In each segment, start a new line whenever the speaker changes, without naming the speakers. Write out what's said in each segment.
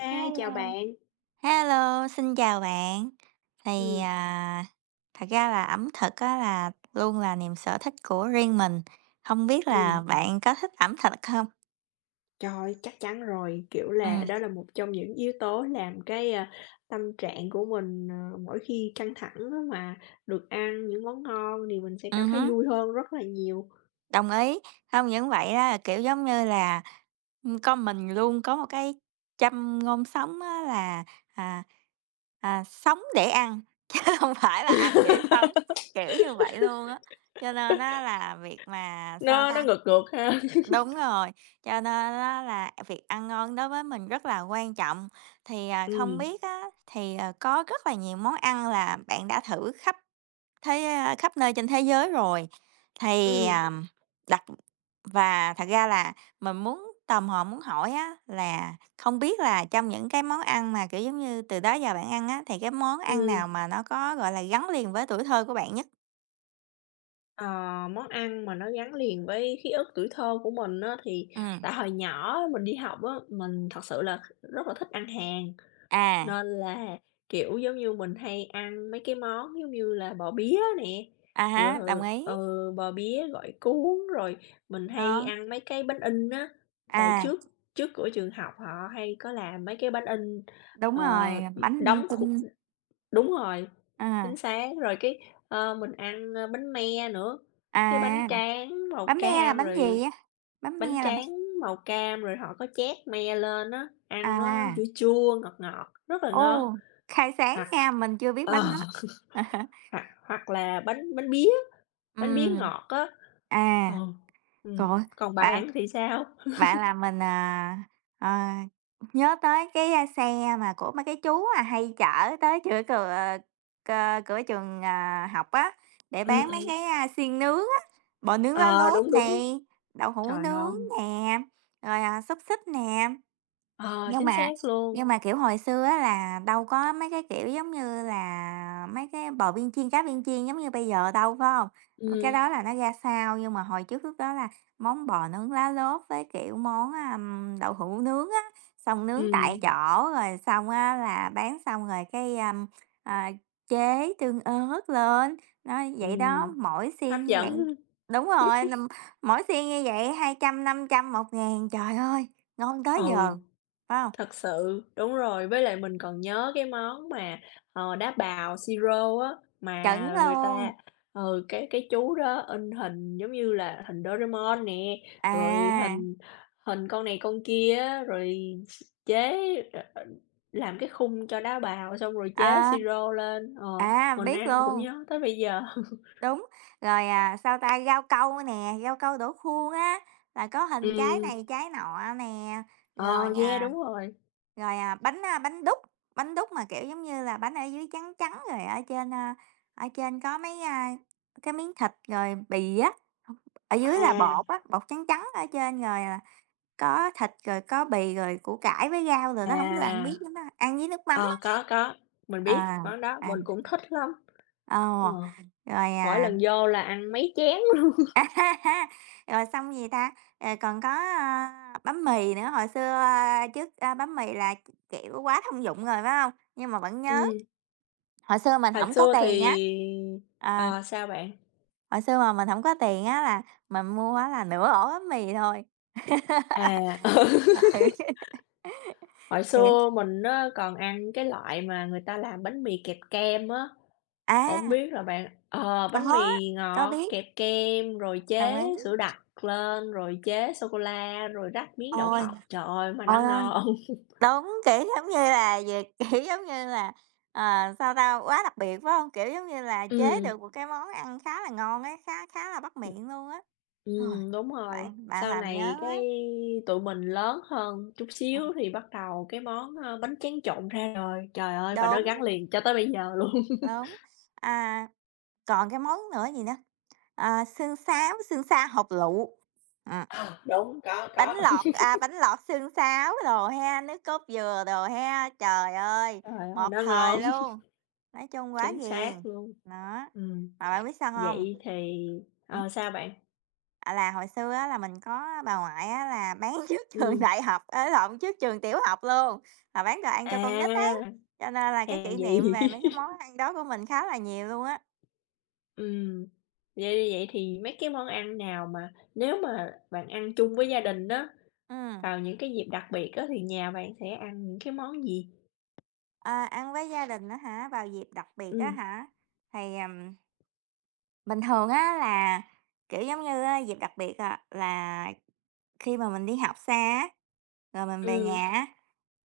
Hi, chào
Hello,
bạn.
hello, xin chào bạn, thì,
Ừm.
à, thật ra là ẩm thực á là luôn là niềm sở thích của riêng mình, hông biết
Ừm.
là bạn có thích ẩm thực hông?
Trời, chắc chắn rồi, kiểu là,
Ừm.
đó là một trong những yếu tố làm cái, a, tâm trạng của mình, ờ, mỗi khi căng thẳng á mà được ăn những món ngon, thì mình sẽ cảm
Ừm
thấy
hứm.
vui hơn rất là nhiều.
Đồng ý, không những vậy á, kiểu, giống như là, ưm, có mình luôn có một cái châm ngôn sống á là, à, à, sống để ăn, chứ hông phải là ăn để sống, kiểu như vậy luôn á. Cho nên á là việc mà, sao
Nó nó
ta
ngược ngược ha?
đúng rồi, cho nên á là việc ăn ngon đối với mình rất là quan trọng. Thì, à, không
Ừm.
biết á, thì, ờ, có rất là nhiều món ăn là bạn đã thử khắp thế, ơ khắp nơi trên thế giới rồi. Thì,
Ừm.
à, đặt và thật ra là mình muốn tò mò muốn hỏi á là không biết là trong những cái món ăn mà, kiểu giống như, từ đó giờ bạn ăn á, thì cái món ăn
Ừm.
nào mà nó có, gọi là, gắn liền với tuổi thơ của bạn nhất?
Ờ, món ăn mà nó gắn liền với ký ức tuổi thơ của mình á, thì
Ừm.
tại hồi nhỏ mình đi học á, mình thật sự là rất là thích ăn hàng,
À.
nên là, kiểu, giống như mình hay ăn mấy cái món giống như là bò bía nè,
À há, đồng
rồi,
ý.
ừ, bò bía gỏi cuốn, rồi mình hay
Đó.
ăn mấy cái bánh in á, tại
À.
trước trước cửa trường học họ hay có làm mấy cái bánh in,
Đúng
ờ,
rồi, bánh linh
đóng kh
tinh.
Đúng rồi,
Ờ.
chính xác, rồi cái, ơ, mình ăn, ơ, bánh me nữa,
À!
cái bánh
[unintelligible]
tráng màu
Bánh me là
cam
bánh gì
rồi
vậy? Bánh me
bánh
là bánh
tráng màu cam rồi họ có trét me lên á, ăn nó chua
À.
chua, ngọt ngọt, rất là ngon,
Ồ, khai sáng
hoặc,
nha, mình chưa biết
ờ
bánh đó. Ờ.
hoặc hoặc là bánh bánh bía, bánh bía
Ừm.
ngọt á,
À,
ừ,
trời
ừm,
ơi,
còn
bạn
bạn thì sao?
bạn làm mình, ờ, ờ, nhớ tới cái xe mà của mấy cái chú, à, hay chở tới chửa cừa c cửa trường, à, học á, để
Ừm,
bán mấy
ừm.
cái xiên nướng á, bò nướng lá
Ờ,
lốt
đúng, đúng.
này, đậu hủ
Trời,
nướng
ngon.
nè, rồi, à, xúc xích nè.
Ờ,
Nhưng
chính
mà
xác luôn.
nhưng mà, kiểu, hồi xưa á là đâu có mấy cái, kiểu, giống như là mấy cái bò viên chiên, cá viên chiên giống như bây giờ đâu, phải hông? M cái
Ừm.
đó là nó ra sau, nhưng mà hồi trước lúc đó là món bò nướng lá lốt với, kiểu, món, ờm, đậu hủ nướng á, xong nướng tại
Ừm.
chỗ rồi xong á là bán xong rồi cái, ờm, a, chế tương ớt lên, nó vậy đó.
Ừm,
Mỗi
hấp
xiên như vậy
dẫn.
đúng rồi, ừm, mỗi xiên như vậy 200, 500, 1.000. Trời ơi, ngon
Ừ,
tới giờ, phải hông?
thật sự, đúng rồi, với lại mình còn nhớ cái món mà, ờ, đá bào siro á,
Chuẩn
mà người
luôn.
ta ừ, cái cái chú đó in hình giống như là hình Doraemon nè, rồi
À.
hình hình con này con kia á, rồi chế làm cái khung cho đá bào xong rồi chế
À.
siro lên, ờ,
À,
mình
biết
ăn cũng
luôn.
nhớ tới bây giờ.
Đúng, rồi, à, sao ta, rau câu nè, rau câu đổ khuôn á, là có hình trái
Ừm.
này trái nọ nè, rồi,
Ờ, yeah, đúng
à
rồi.
rồi, à, bánh, a, bánh đúc, bánh đúc mà, kiểu giống như là, bánh ở dưới trắng trắng rồi ở trên, a, ở trên có mấy, a, cái miếng thịt rồi bì á, ở dưới là
À.
bột á, bột trắng trắng ở trên rồi, à, có thịt rồi có bì rồi củ cải với rau đồ đó, hổng biết bạn
À.
biết món đó hông? Ăn với nước mắm á.
Ờ, có, có, mình biết
À,
món đó, mình
ờm.
cũng thích lắm. Ờ,
Ờ, rồi,
mỗi
à
lần vô là ăn mấy chén luôn.
Rồi xong, gì ta, à, còn có bánh mì nữa, hồi xưa trước, a, bánh mì là, k kiểu, quá thông dụng rồi, phải hông? Nhưng mà vẫn nhớ.
Ừm.
Hồi xưa mình
Hồi
hổng có
xưa
tiền á.
thì
Ờ.
ờ, sao bạn?
Hồi xưa mà mình hổng có tiền á là mình mua á là nửa ổ bánh mì thôi.
À, ừ.
Ời.
Hồi
Kiểu
xưa mình á còn ăn cái loại mà người ta làm bánh mì kẹp kem á, hổng
À!
biết là bạn ờ, bánh
Có,
mì
có
ngọt
biết.
kẹp kem rồi
Đồng
chế
ý.
sữa đặc lên, rồi chế sô cô la, rồi rắc miếng đậu
Ôi,
phộng, trời ơi mà nó
ôi, ôi.
ngon.
Đúng, kiểu, giống như là, gì, kiểu, giống như là, ờ, sao ta, quá đặc biệt, phải hông? Kiểu, giống như là, chế
Ừm.
được một cái món ăn khá là ngon á, khá khá là bắt
Ừm.
miệng luôn á. Rồi,
Ừm, đúng rồi,
bạn bạn
sau
làm nhớ
này cái
quá.
tụi mình lớn hơn chút
Ừm.
xíu thì bắt đầu cái món, ơ, bánh tráng trộn ra đời, trời ơi, và nó
Đúng.
gắn liền cho tới bây giờ luôn.
Đúng, à, còn cái món nữa gì nữa, à, sương sáo, sương sa hột lựu. Ờ.
Ừ, đúng, có,
Bánh
có.
lọt, à, bánh lọt xương sáo đồ ha, nước cốt dừa đồ ha. Trời ơi,
Trời ơi,
một
nó
thời
ngon.
luôn, nói chung quá
Chính
ghiền.
xác luôn.
Đó,
Ừm,
mà bạn biết sao hông?
vậy thì
Hử?
ờ, sao bạn?
À, là hồi xưa á là mình có bà ngoại á là bán trước trường
Ừm.
đại học, á lộn trước trường tiểu học luôn, là bán đồ ăn cho con nít ấy,
À,
cho nên là cái
hèn
kỷ niệm
gì!
về mấy cái món ăn đó của mình khá là nhiều luôn á.
Ừm, vậy vậy thì mấy cái món ăn nào mà nếu mà bạn ăn chung với gia đình á
Ừm.
vào những cái dịp đặc biệt á, thì nhà bạn sẽ ăn những cái món gì?
Ờ, ăn với gia đình á hả? Vào dịp đặc biệt á
Ừm.
hả? Thì, ừm bình thường, á là, kiểu, giống như á dịp đặc biệt, à, là khi mà mình đi học xa á, rồi mình về
Ừm.
nhà á,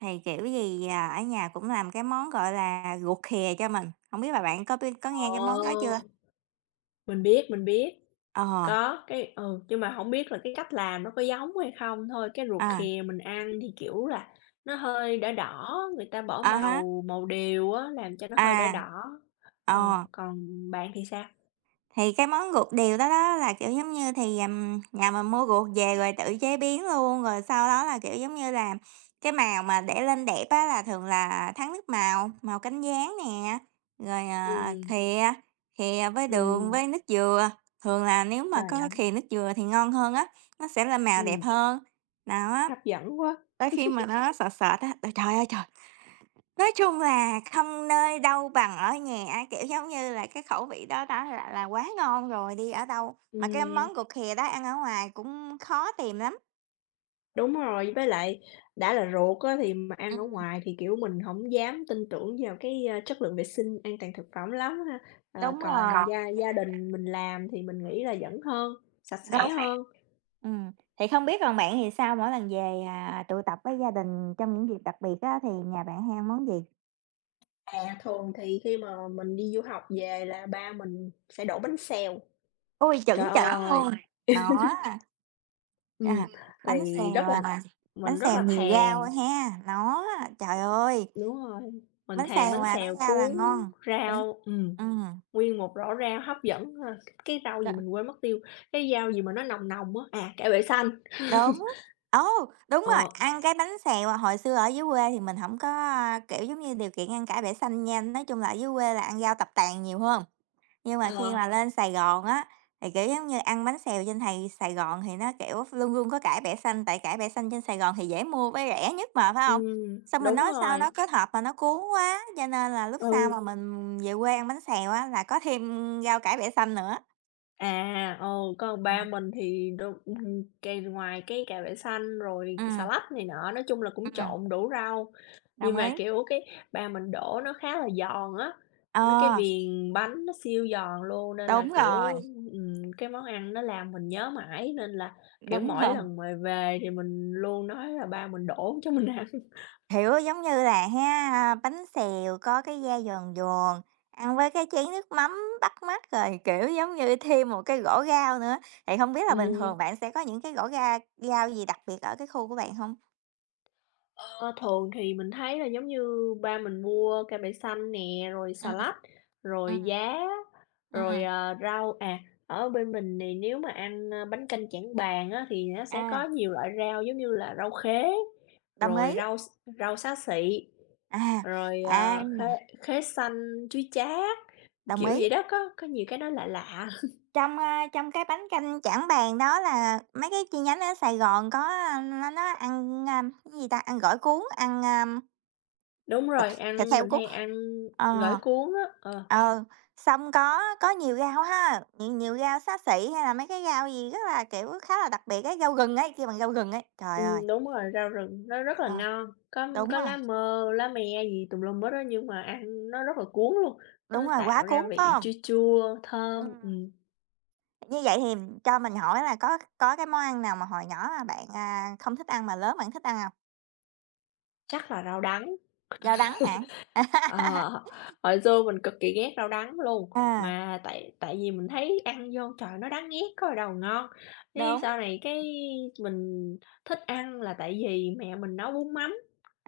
thì kiểu gì ở nhà cũng làm cái món gọi là ruột khìa cho mình, không biết là bạn có biết, có nghe cái món đó chưa?
Ồ. Mình biết, mình biết,
Ờ.
có cái ừ, nhưng mà hổng biết là cái cách làm nó có giống hay không thôi. Cái ruột
À.
khìa mình ăn thì, kiểu là, nó hơi đỏ đỏ, người ta bỏ
À há.
màu màu điều á, làm cho nó hơi đỏ
À,
đỏ. Ờ,
ờ.
còn bạn thì sao?
Thì cái món ruột điều đó đó, là, kiểu giống như, thì, ờ, nhà mình mua ruột về rồi tự chế biến luôn, rồi sau đó là, kiểu, giống như là, cái màu mà để lên đẹp á là thường là thắng nước màu, màu cánh gián nè, rồi, à,
Ừm.
khìa, khìa với đường
Ừm.
với nước dừa, thường là nếu mà có
Trời.
khìa nước dừa thì ngon hơn á, nó sẽ là màu đẹp
Ừm.
hơn. Đó.
Hấp dẫn quá!
Tới khi mà nó sệt sệt á trời ơi trời, nói chung là không nơi đâu bằng ở nhà á, kiểu, giống như là, cái khẩu vị đó đó lại là quá ngon rồi, đi ở đâu mà cái
Ừm.
món ruột khìa đó ăn ở ngoài cũng khó tìm lắm.
Đúng rồi, với lại đã là ruột á thì mà ăn ở
Ừm.
ngoài thì, kiểu, mình hổng dám tin tưởng vào cái, ờ, chất lượng vệ sinh an toàn thực phẩm lắm ha? Ờ,
Đúng rồi.
còn gia gia đình mình làm thì mình nghĩ là vẫn hơn, sạch
Đúng.
sẽ hơn.
Ừm, thì không biết còn bạn thì sao? Mỗi lần về, à, tụ tập với gia đình trong những dịp đặc biệt á thì nhà bạn hay ăn món gì?
À, thường thì khi mà mình đi du học về là ba mình sẽ đổ bánh xèo.
Ôi,
Trời
chuẩn chuẩn
ơi!
luôn! Nó.
Ừm,
À, bánh
thì
xèo
rất là
à, bánh
mình rất
xèo
là
nhiều rau
thèm.
ha? Nó á. Trời ơi!
Đúng rồi, mình
Bánh
thèm
xèo
bánh
mà có
xèo
rau là
cuốn
ngon.
rau, ừm,
Ừm.
nguyên một rổ rau hấp dẫn ha! Cái rau gì
Dạ.
mình quên mất tiêu, cái rau gì mà nó nồng nồng á? À, cải bẹ xanh.
Đúng. Ồ! Đúng rồi,
Ờ.
ăn cái bánh xèo hồi xưa ở dưới quê thì mình hổng có, a, kiểu, giống như điều kiện ăn cải bẹ xanh nha, nói chung là ở dưới quê là ăn rau tập tàn nhiều hơn. Nhưng mà khi
Alo.
mà lên Sài Gòn á, thì, kiểu, giống như ăn bánh xèo trên này Sài Gòn thì nó, kiểu, luôn luôn có cải bẹ xanh, tại cải bẻ xanh trên Sài Gòn thì dễ mua với rẻ nhất mà, phải hông?
Ừm,
Xong mình
đúng
nói sao
rồi.
nó kết hợp mà nó cuốn quá, cho nên là lúc sau
Ừ.
mà mình về quê ăn bánh xèo á, là có thêm rau cải bẹ xanh nữa.
À, ừ, còn ba
[unintelligible]
mình thì đụng ừm, kèm ngoài cái cải bẹ xanh rồi xà
Ừm.
lách này nọ, nói chung là cũng
Ừm.
trộn đủ rau. Nhưng
Đồng
mà,
ý.
kiểu, cái ba mình đổ nó khá là giòn á, nó cái
À!
viền bánh nó siêu giòn luôn nên là,
Đúng
kiểu,
rồi.
ừm, cái món ăn nó làm mình nhớ mãi nên là, kiểu,
Đúng
mỗi
rồi.
lần mà về thì mình luôn nói là ba mình đổ cho mình ăn.
Hiểu, giống như là ha, bánh xèo có cái da giòn giòn, ăn với cái chén nước mắm bắt mắt, rồi, kiểu, giống như thêm một cái rổ rau nữa. Thì hông biết là bình
Ừm.
thường bạn sẽ có những cái gõ ga rau gì đặc biệt ở cái khu của bạn hông?
Ờ, thường thì mình thấy là, giống như, ba mình mua cải bẹ xanh nè, rồi xà
Ừm,
lách, rồi
ừm,
giá, rồi,
ừm.
à, rau à, ở bên mình này nếu mà ăn bánh canh Trảng Bàng á, thì nó sẽ có
À.
nhiều loại rau, giống như là, rau khế,
Đồng
rồi
ý.
rau x rau xá xị,
À,
rồi,
à!
à, khế khế xanh, chuối chát.
Đồng
Kiểu
ý.
vậy đó, có có nhiều cái nó lạ lạ.
Trong, a, trong cái bánh canh Trảng Bàng đó là mấy cái chi nhánh ở Sài Gòn có, nó nó ăn, a, cái gì ta, ăn gỏi cuốn, ăn, a
Đúng
Ừ,
rồi,
thịt
ăn
heo
mình
cuốn.
hay ăn gỏi
Ờ,
cuốn á, ờ.
ừ, xong có có nhiều rau ha, nhiều nhiều rau xá xị hay là mấy cái rau gì rất là, kiểu, khá là đặc biệt ấy, rau rừng ấy, kêu bằng rau rừng ấy, rồi rồi.
Ừm, đúng rồi. Rau rừng nó rất là
Ờ,
ngon, có
đúng
có
rồi.
lá mơ lá me gì tùm lum hết á nhưng mà ăn nó rất là cuốn luôn,
Đúng
nó
rồi, quá
tạo ra
cuốn, phải
vị
hông?
chua chua, thơm,
Ừm.
ừm.
Như vậy thì cho mình hỏi là có có cái món ăn nào mà hồi nhỏ mà bạn, à, không thích ăn mà lớn bạn thích ăn hông?
Chắc là rau đắng.
Rau đắng hả?
Ờ, hồi xưa mình cực kỳ ghét rau đắng luôn,
Ờ.
mà tại tại vì mình thấy ăn vô, trời, nó đắng nghét có gì đâu mà ngon, cái
Đúng.
sau này cái mình thích ăn là tại vì mẹ mình nấu bún mắm.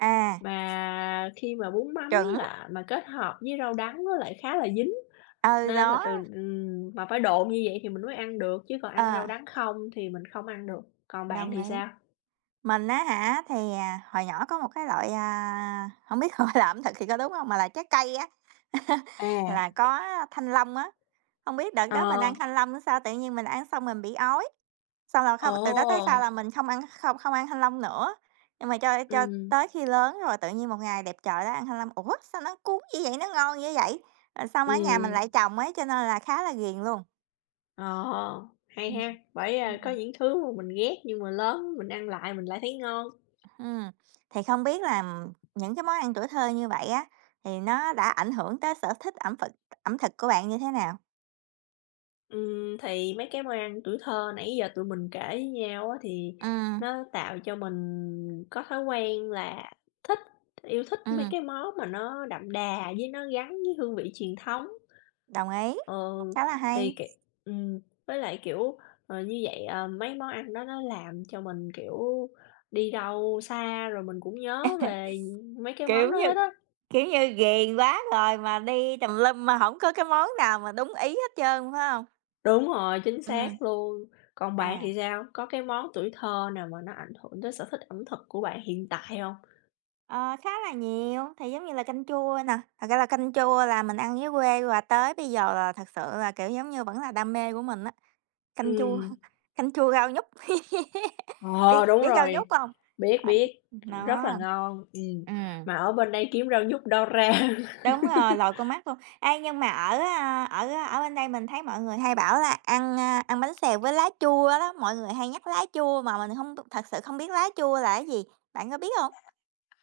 À.
Mà khi mà bún mắm
Chuẩn.
là mà kết hợp với rau đắng nó lại khá là dính,
Ờ,
nên là
đó.
từ ừm, mà phải độn như vậy thì mình mới ăn được chứ còn ăn
Ờ.
rau đắng không thì mình không ăn được. Còn bạn
Đồng
thì
ý.
sao?
Mình á hả, thì, à, hồi nhỏ có một cái loại à, hổng biết gọi là ẩm thực thì có đúng không, mà là trái cây á.
À.
Là có thanh long á. Hông biết đợt đó mình ăn
Ờ.
thanh long hay sao, tự nhiên mình ăn xong mình bị ói, xong là thôi từ đó tới sau
Ồ.
là mình không ăn, không không ăn thanh long nữa. Nhưng mà cho cho
Ừm.
tới khi lớn rồi tự nhiên một ngày đẹp trời đó ăn thanh long, ủa, sao nó cuốn dữ vậy, nó ngon dữ vậy, rồi xong ở nhà mình
Ừm.
lại trồng ấy cho nên là khá là ghiền luôn.
Ồ! Hay
Ừm.
he, bởi, ơ, có
Ừm.
những thứ mà mình ghét nhưng mà lớn mình ăn lại mình lại thấy ngon.
Hừm, thì không biết làm những cái món ăn tuổi thơ như vậy á, thì nó đã ảnh hưởng tới sở thích ẩm thực ẩm thực của bạn như thế nào?
Ừm, thì mấy cái môi ăn tuổi thơ nãy giờ tụi mình kể với nhau á, thì,
Ừm.
nó tạo cho mình có thói quen là thích, yêu thích mấy
Ừm.
cái món mà nó đậm đà với nó gắn với hương vị truyền thống.
Đồng ý,
Ừ,
khá là
thì
hay.
kiều ừm, với lại, kiểu, ờ, như vậy, ờ, mấy món ăn đó nó làm cho mình, kiểu, đi đâu xa rồi mình cũng nhớ về, ừm, mấy cái món
Kiểu
đó
như
hết á.
kiểu như ghiền quá rồi mà đi tùm lum mà hổng có cái món nào mà đúng ý hết trơn, phải hông?
Đúng rồi, chính
Ừm.
xác luôn. Còn bạn
À.
thì sao? Có cái món tuổi thơ nào mà nó ảnh hưởng tới sở thích ẩm thực của bạn hiện tại hông?
Ờ, khá là nhiều. Thì giống như là canh chua nè, thật ra là canh chua là mình ăn dưới quê, và tới bây giờ là thật sự là, kiểu, giống như vẫn là đam mê của mình á. Canh chua,
Ừm.
canh chua rau nhút, biết
Ờ, đúng
biết rau
rồi,
nhút hông?
biết,
À,
biết,
nó.
rất là ngon. Ừm,
Ừm.
mà ở bên đây kiếm rau nhút đâu ra?
Đúng rồi, lòi con mắt luôn. Ê, nhưng mà ở, à, ở ở bên đây mình thấy mọi người hay bảo là ăn, a, ăn bánh xèo với lá chua đó, mọi người hay nhắc lá chua mà mình hông b thật sự không biết lá chua là gì, bạn có biết hông?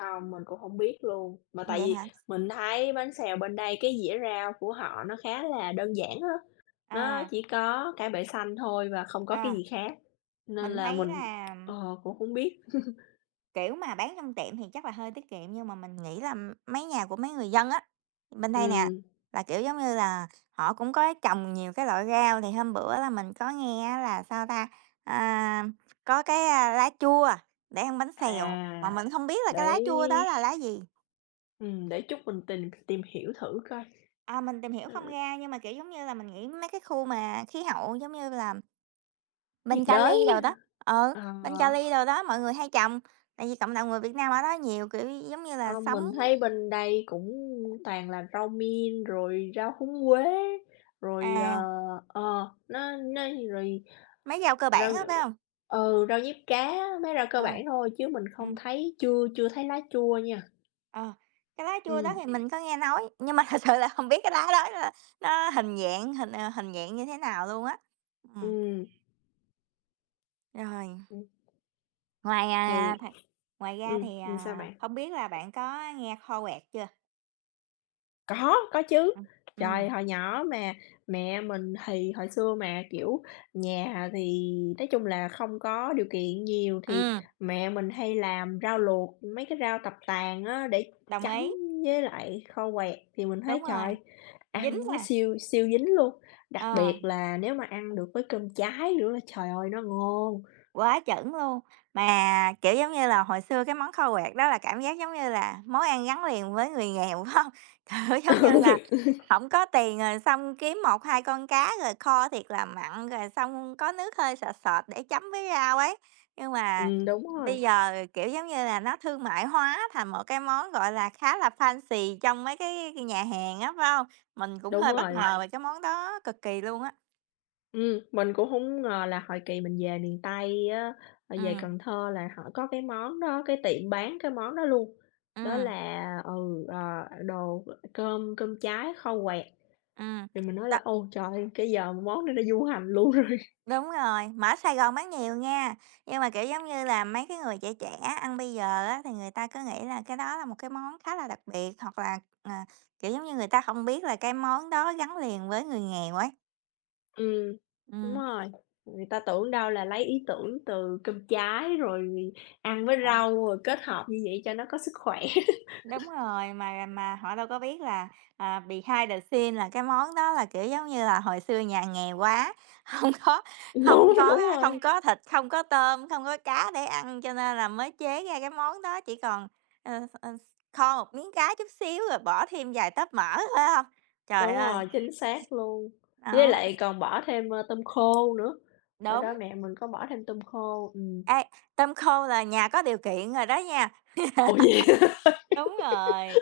Không, mình cũng hổng biết luôn. Mà tại
Vậy
vì
hả?
mình thấy bánh xèo bên đây cái dĩa rau của họ nó khá là đơn giản á. Nó
À.
chỉ có cải bẹ xanh thôi và không có cái
À.
gì khác, nên
Mình
là
thấy
mình,
là
ờ, cũng hổng biết.
Kiểu, mà bán trong tiệm thì chắc là hơi tiết kiệm, nhưng mà mình nghĩ là mấy nhà của mấy người dân á, bên đây nè,
Ừm.
là, kiểu, giống như là, họ cũng có trồng nhiều cái loại rau. Thì hôm bữa là mình có nghe á là, sao ta, à, có cái, a, lá chua để ăn bánh xèo, mà
À,
mình hông biết là cái lá chua đó
đấy.
là lá gì.
Ừm, để chút mình tìm tìm hiểu thử coi.
À, mình tìm hiểu không
Ừm.
ra nhưng mà, kiểu, giống như là, mình nghĩ mấy cái khu mà khí hậu, giống như là
Nhiệt
bên
đới,
Cali đồ đó ừ,
ờ.
bên Cali đồ đó, mọi người hay trồng, tại vì cộng đồng người Việt Nam ở đó nhiều, kiểu, giống như là,
Ờ,
sống
mình thấy bên đây cũng toàn là rau mint rồi rau húng quế, rồi, ờ
À.
ờ, nó nó rồi
Mấy rau cơ bản
rau nh
á, phải hông?
ừ, rau diếp cá, mấy rau cơ
À.
bản thôi chứ mình không
Ừm.
thấy chưa chưa thấy lá chua nha.
Ờ, cái lá chua đó
Ừm.
thì mình có nghe nói, nhưng mà thật sự là hông biết cái lá đó [unintelligible] nó hình dạng hình, ờ, hình dạng như thế nào luôn á. Ừm.
Ừm.
Rồi.
[unintelligible]
Ngoài,
Thì,
à, ngoài ra
ừm,
thì,
ừm, sao
à,
bạn?
hông biết là bạn có nghe kho quẹt chưa?
Có, có chứ,
[unintelligible] Ừm.
trời, hồi nhỏ mà mẹ mình thì hồi xưa mà, kiểu, nhà thì nói chung là không có điều kiện nhiều, thì
Ừm.
mẹ mình hay làm rau luộc, mấy cái rau tập tàng á, để
Đồng
chấm
ý.
với lại kho quẹt thì mình thấy,
Đúng rồi,
trời,
dính
ăn nó
nè.
siêu, siêu dính luôn, đặc biệt
À.
là nếu mà ăn được với cơm cháy nữa là, trời ơi, nó ngon!
Quá chuẩn luôn, mà, kiểu, giống như là, hồi xưa cái món kho quẹt đó là cảm giác, giống như là, món ăn gắn liền với người nghèo, phải hông? Kiểu, giống như là,
Ừ.
hổng có tiền rồi xong kiếm 1-2 con cá rồi kho thiệt là mặn rồi xong có nước hơi sệt sệt để chấm với rau ấy, nhưng mà
Ừm. đúng rồi.
bây giờ, kiểu, giống như là, nó thương mại hóa thành một cái món, gọi là, khá là fancy trong mấy cái nhà hàng á, phải hông? Mình cũng
Đúng
hơi bất
rồi.
ngờ về cái món đó cực kỳ luôn á.
Ừm, mình cũng hổng ngờ là hồi kỳ mình về miền Tây á, mà về
Ừm.
Cần Thơ là họ có cái món đó, cái tiệm bán cái món đó luôn. Đó
Ừm.
là ừ, ờ, đồ cơm cơm cháy kho quẹt.
Ừm.
Thì mình nói
Đó.
là "Ôi trời ơi, cái giờ món này nó du hành luôn rồi."
Đúng rồi, mà ở Sài Gòn bán nhiều nghe, nhưng mà, kiểu, giống như là, mấy cái người trẻ trẻ ăn bây giờ á, thì người ta cứ nghĩ là cái đó là một cái món khá là đặc biệt, hoặc là, ờ, kiểu giống như, người ta hông biết là cái món đó gắn liền với người nghèo ấy.
Ừm, đúng
Ừm.
rồi, người ta tưởng đâu là lấy ý tưởng từ cơm cháy rồi ăn với
Hả?
rau rồi kết hợp như vậy cho nó có sức khỏe.
Đúng rồi, mà mà họ đâu có biết là, à, behind the scenes là cái món đó là, kiểu, giống như là, hồi xưa nhà nghèo quá, hông có hông
Đúng,
có
đúng
á không
rồi.
có thịt, không có tôm, không có cá để ăn, cho nên là mới chế ra cái món đó, chỉ còn ờ, ờ, kho một miếng cá chút xíu rồi bỏ thêm vài tóp mỡ, phải hông? Trời
Đúng
ơi.
rồi, chính xác luôn. Với
Đó.
lại còn bỏ thêm, ơ, tôm khô nữa, hồi đó
Đúng.
mẹ mình có bỏ thêm tôm khô, ừm.
Ê, tôm khô là nhà có điều kiện rồi đó nha.
Ủa vậy hả.
Đúng rồi,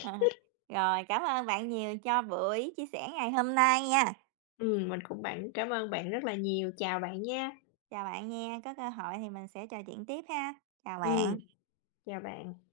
ờ, rồi, cảm ơn bạn nhiều cho buổi chia sẻ ngày hôm nay nha.
Ừm, mình cũng bạn cảm ơn bạn rất là nhiều. Chào bạn nha.
Chào bạn nha, có cơ hội thì mình sẽ trò chuyện tiếp ha. Chào
Ừm,
bạn.
chào bạn.